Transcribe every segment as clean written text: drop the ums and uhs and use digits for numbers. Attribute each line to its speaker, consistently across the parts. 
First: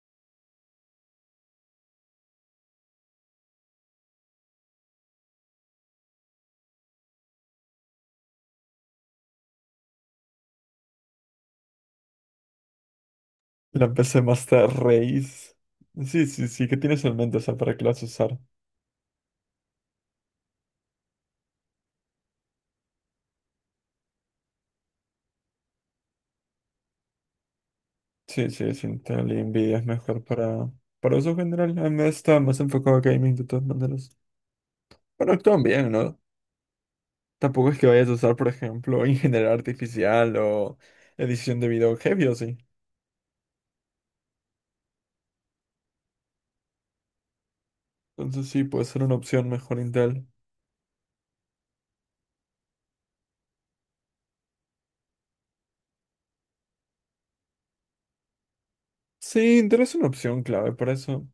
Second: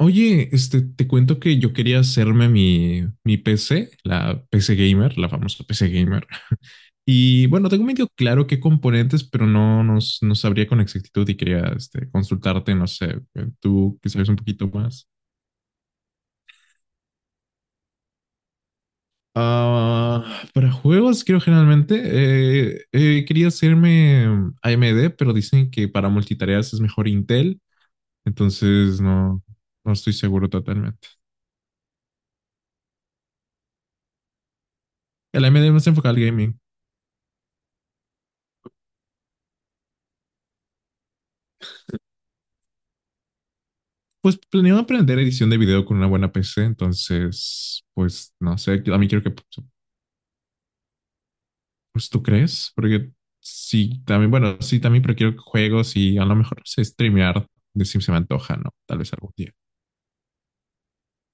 Speaker 1: Oye, este, te cuento que yo quería hacerme mi PC, la PC Gamer, la famosa PC Gamer. Y bueno, tengo medio claro qué componentes, pero no sabría con exactitud y quería este, consultarte, no sé,
Speaker 2: La
Speaker 1: tú que
Speaker 2: PC
Speaker 1: sabes un poquito
Speaker 2: Master
Speaker 1: más.
Speaker 2: Race. Sí, sí, sí, ¿qué tienes en mente? O sea, ¿para qué la vas a usar?
Speaker 1: Ah, para juegos, creo generalmente, quería hacerme AMD, pero dicen que para multitareas es mejor Intel,
Speaker 2: Sí, sí, sí,
Speaker 1: entonces
Speaker 2: Intel
Speaker 1: no,
Speaker 2: y Nvidia es
Speaker 1: no estoy
Speaker 2: mejor
Speaker 1: seguro
Speaker 2: para,
Speaker 1: totalmente.
Speaker 2: para uso general. A mí está más enfocado a gaming de todas maneras. Bueno,
Speaker 1: El
Speaker 2: actúan
Speaker 1: AMD más
Speaker 2: bien,
Speaker 1: enfocado
Speaker 2: ¿no?
Speaker 1: al gaming.
Speaker 2: Tampoco es que vayas a usar, por ejemplo, ingeniería artificial o edición de video heavy o sí.
Speaker 1: Pues planeo aprender edición de video con una buena PC, entonces, pues
Speaker 2: Entonces
Speaker 1: no
Speaker 2: sí,
Speaker 1: sé,
Speaker 2: puede
Speaker 1: a
Speaker 2: ser
Speaker 1: mí
Speaker 2: una
Speaker 1: quiero que,
Speaker 2: opción mejor Intel.
Speaker 1: pues tú crees, porque sí, también, bueno, sí, también pero quiero juegos y a lo mejor no sé streamear, de si se me antoja, ¿no? Tal vez algún día.
Speaker 2: Sí, Intel es una opción clave para eso.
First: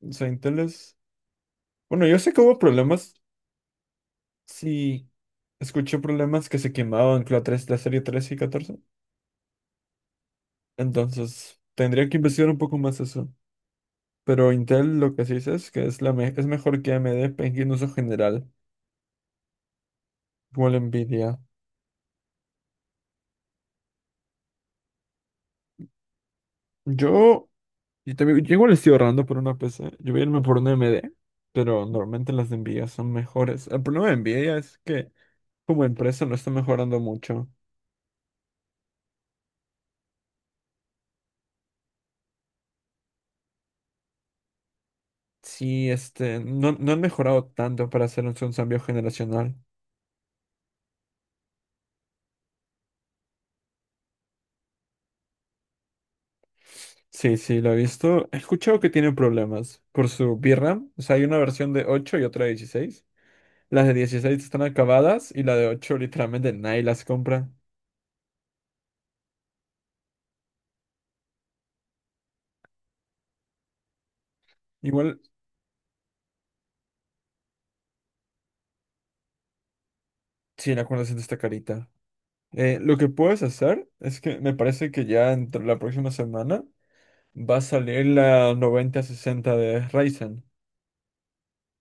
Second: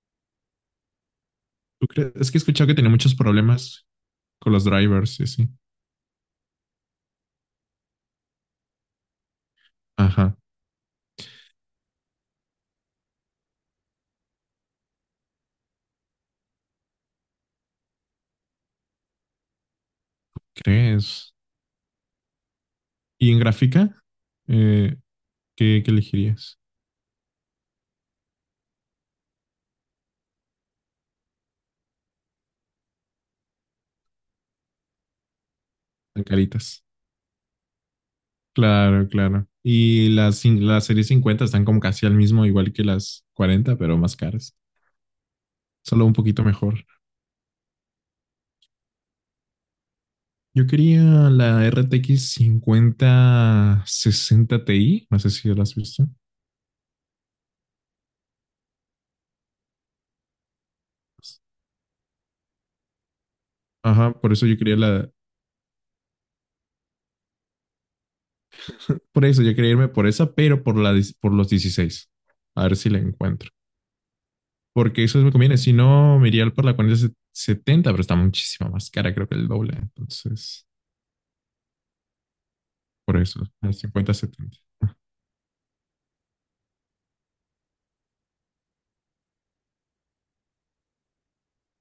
Speaker 2: O sea, Intel es...
Speaker 1: ¿Tú
Speaker 2: Bueno,
Speaker 1: crees?
Speaker 2: yo
Speaker 1: Es
Speaker 2: sé
Speaker 1: que
Speaker 2: que
Speaker 1: he
Speaker 2: hubo
Speaker 1: escuchado que tiene
Speaker 2: problemas.
Speaker 1: muchos problemas con los
Speaker 2: Sí,
Speaker 1: drivers y así.
Speaker 2: escuché problemas que se quemaban con la serie 13 y 14.
Speaker 1: Ajá,
Speaker 2: Entonces, tendría que investigar un poco más eso. Pero Intel lo que sí dice es que es, es mejor que AMD en uso general, igual Nvidia.
Speaker 1: ¿crees? ¿Y en gráfica? Eh, ¿qué elegirías?
Speaker 2: Yo, y también, yo igual estoy ahorrando por una PC. Yo voy a irme por una AMD, pero normalmente las de Nvidia son mejores. El problema de Nvidia es que como
Speaker 1: En
Speaker 2: empresa no está
Speaker 1: caritas.
Speaker 2: mejorando mucho.
Speaker 1: Claro, claro. Y las series 50 están como casi al mismo, igual que las 40, pero más caras.
Speaker 2: Sí,
Speaker 1: Solo un poquito
Speaker 2: no,
Speaker 1: mejor.
Speaker 2: no han mejorado tanto para hacer un cambio generacional.
Speaker 1: Yo quería la RTX 60 Ti. No sé si la has visto.
Speaker 2: Sí, sí, lo he visto. He escuchado que tiene problemas por su VRAM. O sea, hay una versión de 8 y otra de 16. Las de
Speaker 1: Ajá, por
Speaker 2: 16
Speaker 1: eso yo
Speaker 2: están
Speaker 1: quería la.
Speaker 2: acabadas y la de 8 literalmente nadie las compra.
Speaker 1: Por eso yo quería irme por esa, pero por los 16. A ver si la encuentro. Porque eso
Speaker 2: Igual,
Speaker 1: me conviene. Si no, me iría por la 4070, pero está muchísimo más cara, creo que el doble. Entonces,
Speaker 2: sí, la acuerdo siento está carita. Lo que
Speaker 1: por eso,
Speaker 2: puedes
Speaker 1: la
Speaker 2: hacer
Speaker 1: cincuenta
Speaker 2: es que me
Speaker 1: setenta,
Speaker 2: parece que ya entre la próxima semana va a salir la 9060 de Ryzen.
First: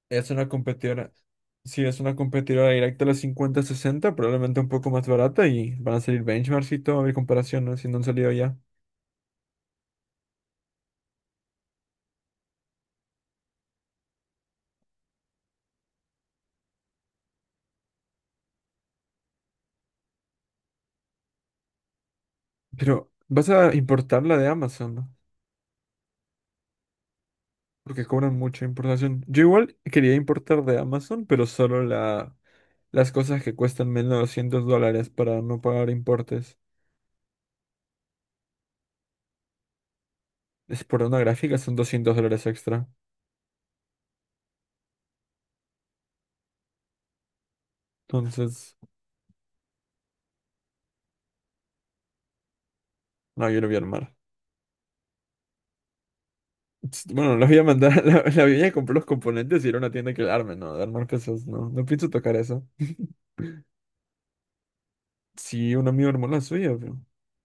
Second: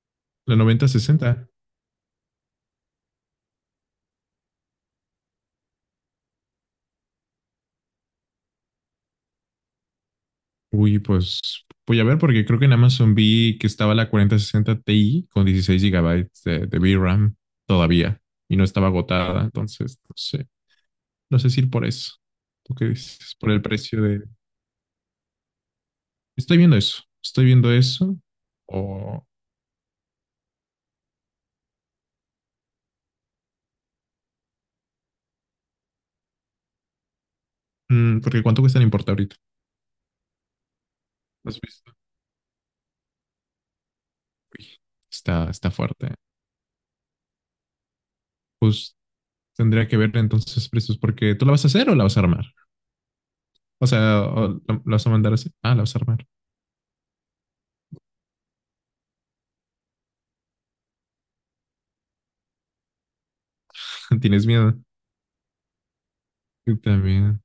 Speaker 2: Es una
Speaker 1: La noventa
Speaker 2: competidora.
Speaker 1: sesenta.
Speaker 2: Sí, es una competidora directa a la 5060, probablemente un poco más barata y van a salir benchmarks y todo, a ver comparaciones si no han salido ya.
Speaker 1: Uy, pues voy a ver porque creo que en Amazon vi que estaba la 4060 Ti con 16 GB de VRAM todavía y no estaba agotada, entonces no sé si ir por eso. ¿Tú qué
Speaker 2: Pero,
Speaker 1: dices?
Speaker 2: ¿vas
Speaker 1: Por el
Speaker 2: a
Speaker 1: precio de.
Speaker 2: importar la de Amazon?
Speaker 1: Estoy viendo
Speaker 2: Porque
Speaker 1: eso
Speaker 2: cobran mucha importación.
Speaker 1: o...
Speaker 2: Yo igual quería importar de Amazon, pero solo las cosas que cuestan menos de $200 para no pagar importes.
Speaker 1: porque ¿cuánto cuesta en importa ahorita?
Speaker 2: Es por una
Speaker 1: ¿Lo
Speaker 2: gráfica,
Speaker 1: has
Speaker 2: son
Speaker 1: visto?
Speaker 2: $200 extra.
Speaker 1: Uy, está fuerte.
Speaker 2: Entonces,
Speaker 1: Pues tendría que ver entonces precios porque ¿tú la vas a hacer o la vas a armar?
Speaker 2: no, yo lo voy a
Speaker 1: O
Speaker 2: armar.
Speaker 1: sea, ¿o la vas a mandar así? Ah, la vas a armar.
Speaker 2: Bueno, las voy a mandar, la voy a comprar los componentes y ir a una tienda que la arme, no, de armar cosas, no pienso tocar eso.
Speaker 1: ¿Tienes miedo?
Speaker 2: Sí, un amigo armó la suya,
Speaker 1: Yo
Speaker 2: pero...
Speaker 1: también.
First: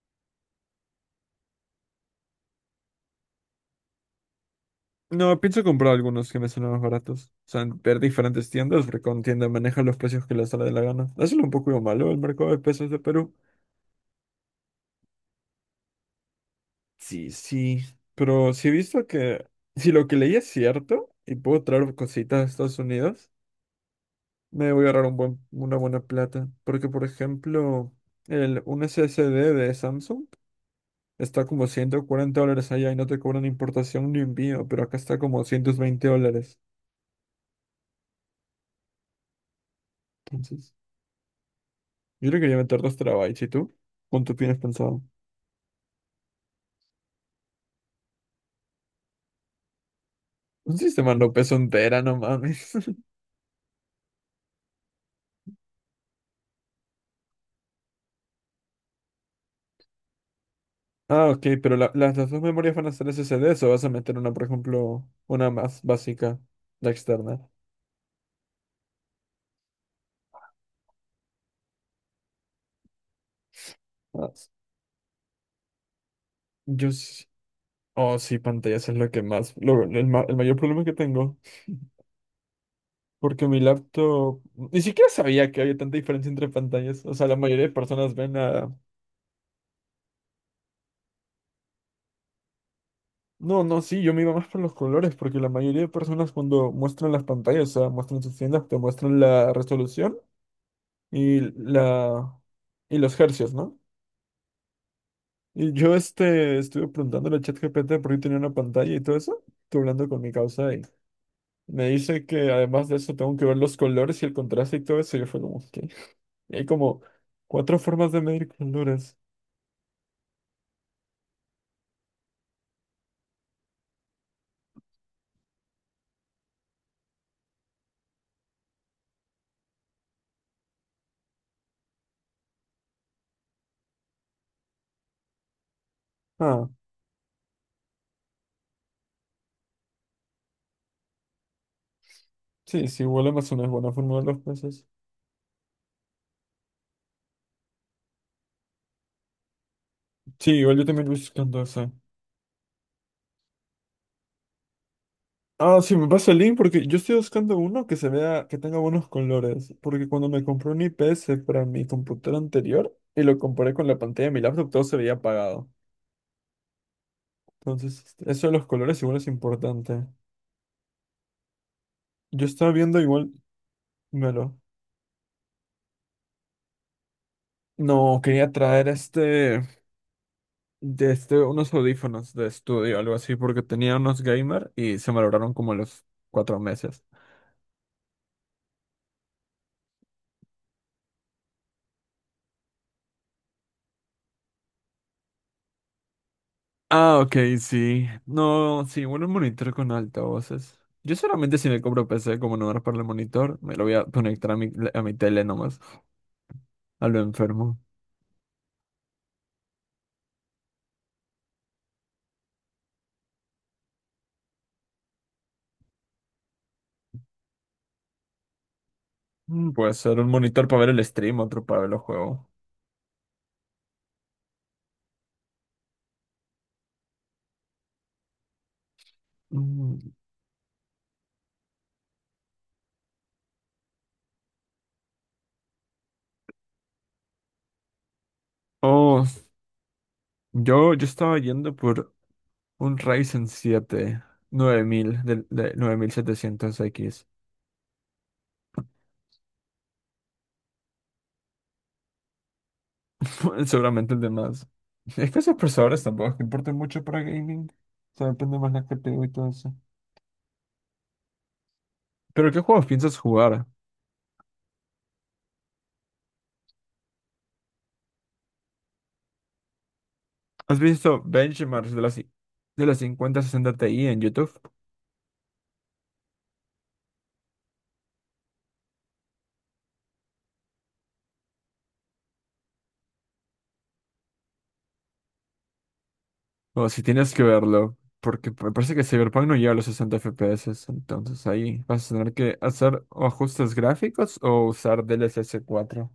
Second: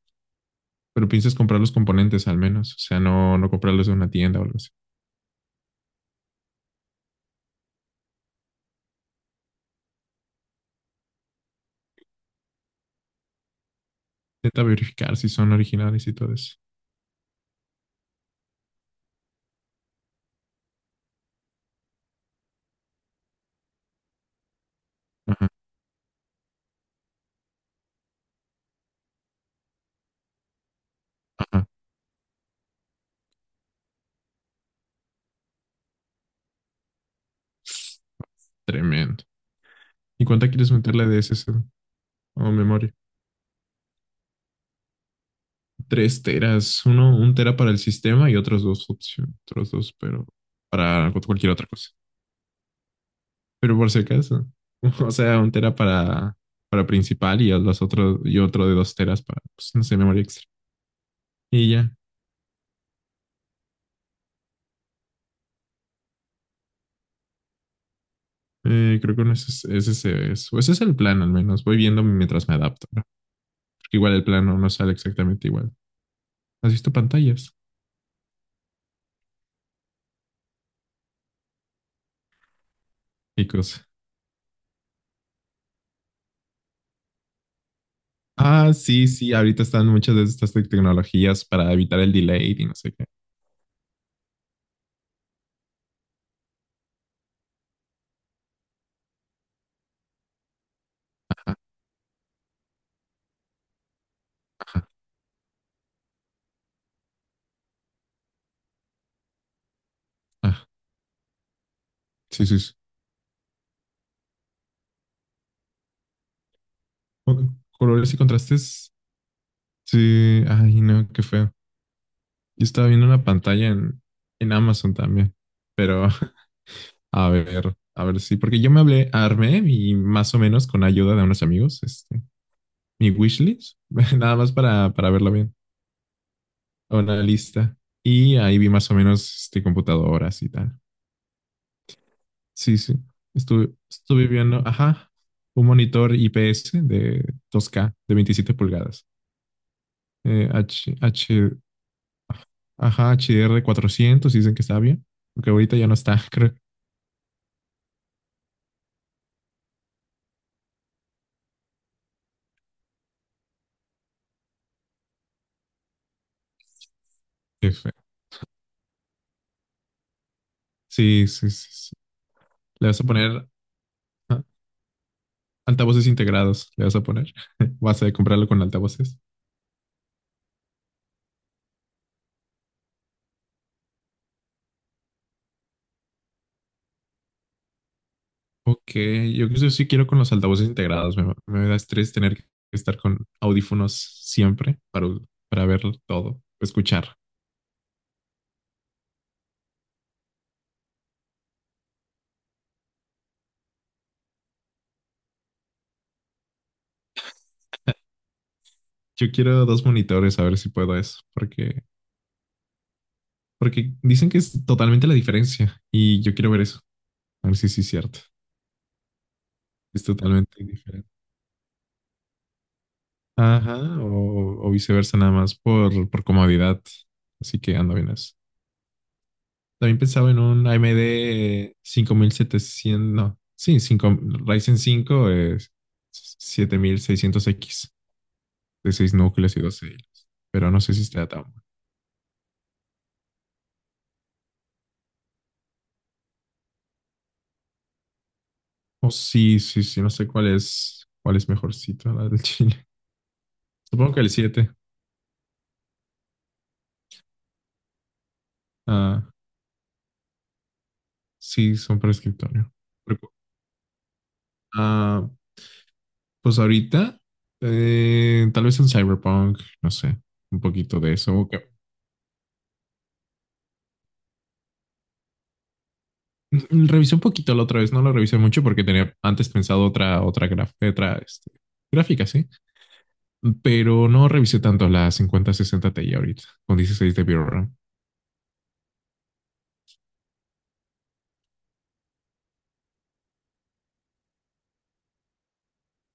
Speaker 1: Pero piensas comprar los componentes al menos, o sea, no comprarlos de una tienda o algo así.
Speaker 2: No, pienso comprar algunos que me salen más baratos. O sea, ver diferentes tiendas, porque con tienda maneja los precios que les sale de la gana. Eso es un poco lo malo el mercado de pesos de Perú.
Speaker 1: Intenta verificar si son originales y todo eso.
Speaker 2: Sí, sí, pero si he visto que si lo que leí es cierto y puedo traer cositas a Estados Unidos, me voy a ahorrar
Speaker 1: Ajá,
Speaker 2: una buena plata. Porque, por ejemplo, un SSD de Samsung está
Speaker 1: ajá.
Speaker 2: como $140 allá y no te cobran importación ni envío, pero acá está como $120.
Speaker 1: Tremendo. ¿Y cuánta quieres
Speaker 2: Entonces,
Speaker 1: meterle de S SSD
Speaker 2: yo le
Speaker 1: o
Speaker 2: quería meter
Speaker 1: memoria?
Speaker 2: 2 TB. ¿Y tú? ¿Cuánto tienes pensado?
Speaker 1: 3 teras, un tera para el sistema y otros 2 opciones, otros dos, pero
Speaker 2: Un
Speaker 1: para
Speaker 2: sistema no
Speaker 1: cualquier
Speaker 2: pesa
Speaker 1: otra
Speaker 2: un
Speaker 1: cosa.
Speaker 2: tera, no mames.
Speaker 1: Pero por si acaso, o sea, 1 tera para principal y los otros, y otro de 2 teras para, pues, no sé, memoria extra.
Speaker 2: Ah, ok,
Speaker 1: Y
Speaker 2: pero
Speaker 1: ya,
Speaker 2: las dos memorias van a ser SSDs o vas a meter una, por ejemplo, una más básica, la externa.
Speaker 1: Creo que no, ese es, eso. Ese es el plan al menos. Voy viendo mientras me adapto, ¿no? Igual el
Speaker 2: Ah,
Speaker 1: plano no sale exactamente igual. ¿Has
Speaker 2: yo
Speaker 1: visto
Speaker 2: sí.
Speaker 1: pantallas?
Speaker 2: Oh, sí, pantallas es lo que más, el mayor problema que tengo.
Speaker 1: Y
Speaker 2: Porque mi
Speaker 1: cosas.
Speaker 2: laptop. Ni siquiera sabía que había tanta diferencia entre pantallas. O sea, la mayoría de personas ven
Speaker 1: Ah,
Speaker 2: a.
Speaker 1: sí, sí, ahorita están muchas de estas tecnologías para evitar el delay y no sé qué.
Speaker 2: No, no, sí, yo me iba más por los colores. Porque la mayoría de personas, cuando muestran las pantallas, o sea, muestran sus tiendas, te muestran la resolución y la. Y los hercios, ¿no?
Speaker 1: Ajá.
Speaker 2: Y yo estuve preguntándole a ChatGPT por qué tenía una pantalla y todo eso. Estuve hablando con mi
Speaker 1: Ah,
Speaker 2: causa y me dice
Speaker 1: sí,
Speaker 2: que
Speaker 1: sí, sí.
Speaker 2: además de eso tengo que ver los colores y el contraste y todo eso. Y yo fue como, ok. Y hay como
Speaker 1: Co-
Speaker 2: cuatro formas
Speaker 1: Colores y
Speaker 2: de medir
Speaker 1: contrastes.
Speaker 2: colores.
Speaker 1: Sí, ay, no, qué feo. Yo estaba viendo una pantalla en Amazon también, pero a ver sí, porque yo me hablé, armé y más o menos con ayuda de unos amigos, este, mi wishlist, nada más para verlo bien.
Speaker 2: Ah,
Speaker 1: A una lista. Y ahí vi más o menos este, computadoras y tal. Sí,
Speaker 2: sí,
Speaker 1: sí.
Speaker 2: sí, igual Amazon es
Speaker 1: Estuve,
Speaker 2: buena forma de
Speaker 1: estuve
Speaker 2: ver los
Speaker 1: viendo,
Speaker 2: peces.
Speaker 1: ajá, un monitor IPS de 2K de 27 pulgadas. Eh,
Speaker 2: Sí, igual yo
Speaker 1: H,
Speaker 2: también voy
Speaker 1: H,
Speaker 2: buscando esa.
Speaker 1: ajá, HDR 400, dicen que está bien. Porque ahorita
Speaker 2: Ah,
Speaker 1: ya no
Speaker 2: sí, me
Speaker 1: está,
Speaker 2: pasa el
Speaker 1: creo
Speaker 2: link porque yo estoy buscando uno que se vea, que tenga buenos colores. Porque cuando me compré un IPS para mi computadora anterior y lo comparé con la pantalla de mi laptop, todo se veía apagado.
Speaker 1: que fue.
Speaker 2: Entonces, eso de los colores igual es importante.
Speaker 1: Sí, sí, sí, sí.
Speaker 2: Yo estaba
Speaker 1: Le
Speaker 2: viendo
Speaker 1: vas a
Speaker 2: igual,
Speaker 1: poner ah,
Speaker 2: melo.
Speaker 1: altavoces integrados, le vas a poner. Vas a
Speaker 2: No,
Speaker 1: comprarlo
Speaker 2: quería
Speaker 1: con
Speaker 2: traer
Speaker 1: altavoces.
Speaker 2: unos audífonos de estudio, algo así, porque tenía unos gamer y se malograron como a los 4 meses.
Speaker 1: Ok, yo creo que sí quiero con los altavoces integrados. Me da estrés tener que estar con audífonos siempre para ver todo, escuchar.
Speaker 2: Ah, ok, sí. No, sí, bueno, un monitor con altavoces. Yo solamente si me compro PC como no era para el monitor, me lo voy a conectar a mi tele nomás, a lo enfermo.
Speaker 1: Yo quiero 2 monitores a ver si puedo eso, porque dicen que es totalmente la diferencia y yo quiero ver eso, a ver si sí es cierto.
Speaker 2: Puede
Speaker 1: Es
Speaker 2: ser un
Speaker 1: totalmente
Speaker 2: monitor para ver el
Speaker 1: diferente.
Speaker 2: stream, otro para ver los juegos.
Speaker 1: Ajá, o viceversa nada más por comodidad. Así que ando bien. También
Speaker 2: Mm,
Speaker 1: pensaba en un AMD 700 no, sí, 5, Ryzen 5 es 7600X de 6
Speaker 2: oh.
Speaker 1: núcleos y 12 hilos, pero no
Speaker 2: Yo,
Speaker 1: sé si
Speaker 2: yo
Speaker 1: está
Speaker 2: estaba
Speaker 1: tan bueno.
Speaker 2: yendo por un Ryzen 7 9000 de, 9700X.
Speaker 1: O sí, sí, sí, no sé cuál es mejorcito, la del Chile.
Speaker 2: Seguramente
Speaker 1: Supongo que
Speaker 2: el de
Speaker 1: el
Speaker 2: más.
Speaker 1: siete.
Speaker 2: Es que esos procesadores tampoco es que importan mucho para gaming. O sea, depende más la
Speaker 1: Ah,
Speaker 2: CPU y todo eso.
Speaker 1: sí, son para
Speaker 2: Pero ¿qué
Speaker 1: escritorio.
Speaker 2: juegos piensas
Speaker 1: Recu-
Speaker 2: jugar?
Speaker 1: Ah, pues ahorita, tal vez un Cyberpunk, no sé, un
Speaker 2: ¿Has
Speaker 1: poquito de
Speaker 2: visto
Speaker 1: eso. Ok.
Speaker 2: benchmarks de las 5060 Ti en YouTube?
Speaker 1: Revisé un poquito la otra vez, no lo revisé mucho porque tenía antes pensado otra este, gráfica, sí, pero no revisé tanto la 5060 Ti ahorita con
Speaker 2: O si
Speaker 1: 16 de
Speaker 2: tienes que
Speaker 1: VRAM
Speaker 2: verlo, porque me parece que Cyberpunk no llega a los 60 FPS, entonces ahí vas a tener que hacer o ajustes gráficos o usar DLSS 4.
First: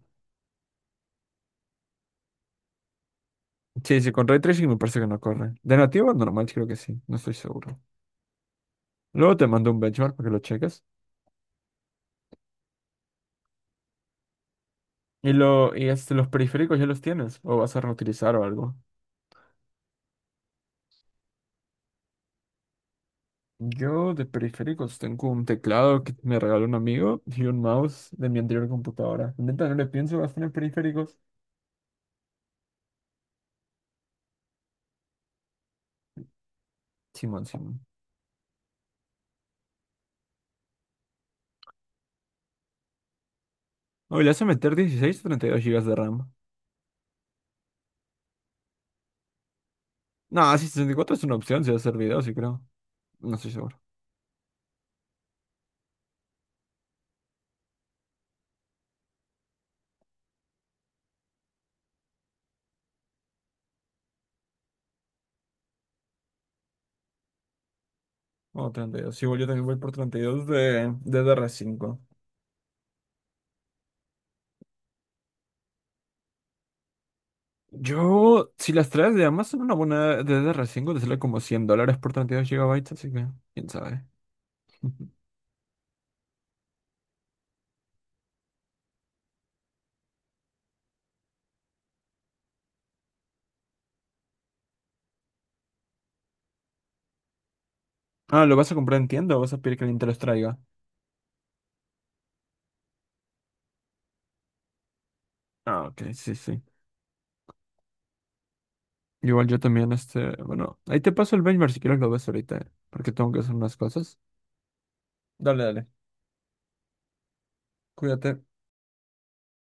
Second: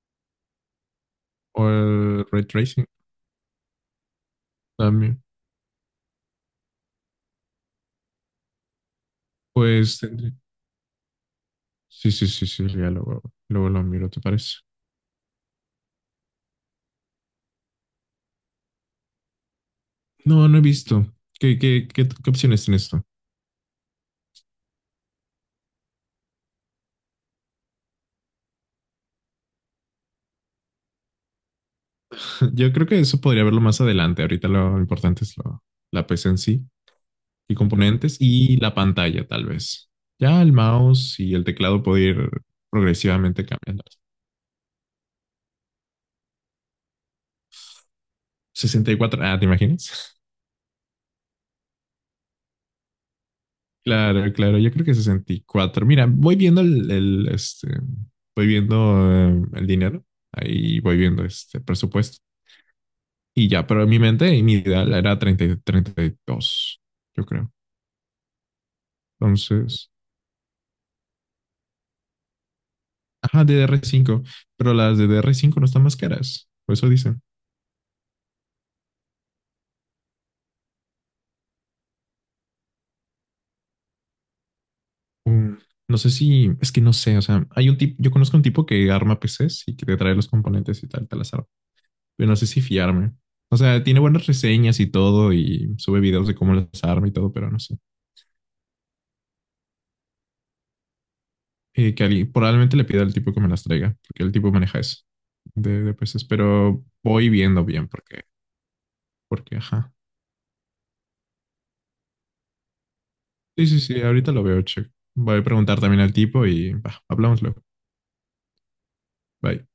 Speaker 1: o el ray tracing
Speaker 2: Sí, sí, con Ray Tracing me parece que no
Speaker 1: también.
Speaker 2: corre. De nativo bueno, normal creo que sí, no estoy seguro. Luego te mando un
Speaker 1: Pues
Speaker 2: benchmark para que
Speaker 1: tendré-
Speaker 2: lo cheques.
Speaker 1: sí, sí, sí, sí, ya luego lo miro, ¿te parece?
Speaker 2: Y los periféricos ya los tienes, o vas a reutilizar o algo.
Speaker 1: No, no he visto. ¿Qué opciones tienes tú?
Speaker 2: Yo de periféricos tengo un teclado que me regaló un amigo y un mouse de mi anterior computadora. Neta, no le pienso gastar en periféricos.
Speaker 1: Yo creo que eso podría verlo más adelante. Ahorita lo importante es la PC en sí.
Speaker 2: Simón,
Speaker 1: Y
Speaker 2: Simón.
Speaker 1: componentes y la pantalla, tal vez. Ya el mouse y el teclado puede ir progresivamente cambiando.
Speaker 2: Oh, le hace meter 16 o 32 gigas de RAM.
Speaker 1: Sesenta y cuatro, ¿te imaginas?
Speaker 2: No, sí, 64 es una opción si vas a hacer videos, sí creo. No estoy seguro.
Speaker 1: Claro, claro, yo creo que 64. Mira, voy viendo voy viendo el dinero, ahí voy viendo este presupuesto y ya, pero en mi mente y mi ideal era 30, 30 y 32, yo creo.
Speaker 2: Oh, 32. Sí, bueno, yo también voy
Speaker 1: Entonces,
Speaker 2: por 32 de, dr cinco.
Speaker 1: ajá, DDR5, pero las de DDR5 no están más caras, por eso dicen.
Speaker 2: Yo, si las traes de Amazon, una buena DDR5 te sale como $100 por 32 GB, así que, quién sabe.
Speaker 1: Mm, No sé si, es que no sé, o sea, hay un tipo, yo conozco un tipo que arma PCs y que te trae los componentes y tal, te las arma. Pero no sé si fiarme. O sea, tiene buenas reseñas y todo y sube videos de cómo las arma y todo, pero no sé.
Speaker 2: Ah, ¿lo vas a comprar en tienda o vas a pedir que alguien te los traiga?
Speaker 1: Probablemente le pida al tipo que me las traiga, porque el tipo maneja eso de,
Speaker 2: Ah,
Speaker 1: de
Speaker 2: ok,
Speaker 1: PCs,
Speaker 2: sí, sí.
Speaker 1: pero voy viendo bien porque,
Speaker 2: Igual
Speaker 1: porque,
Speaker 2: yo también,
Speaker 1: Ajá.
Speaker 2: bueno, ahí te paso el benchmark si quieres lo ves ahorita, porque tengo que hacer
Speaker 1: Sí,
Speaker 2: unas
Speaker 1: sí, sí,
Speaker 2: cosas.
Speaker 1: ahorita lo veo, check. Voy a
Speaker 2: Dale,
Speaker 1: preguntar
Speaker 2: dale,
Speaker 1: también al tipo y bah, hablamos luego.
Speaker 2: cuídate.
Speaker 1: Bye.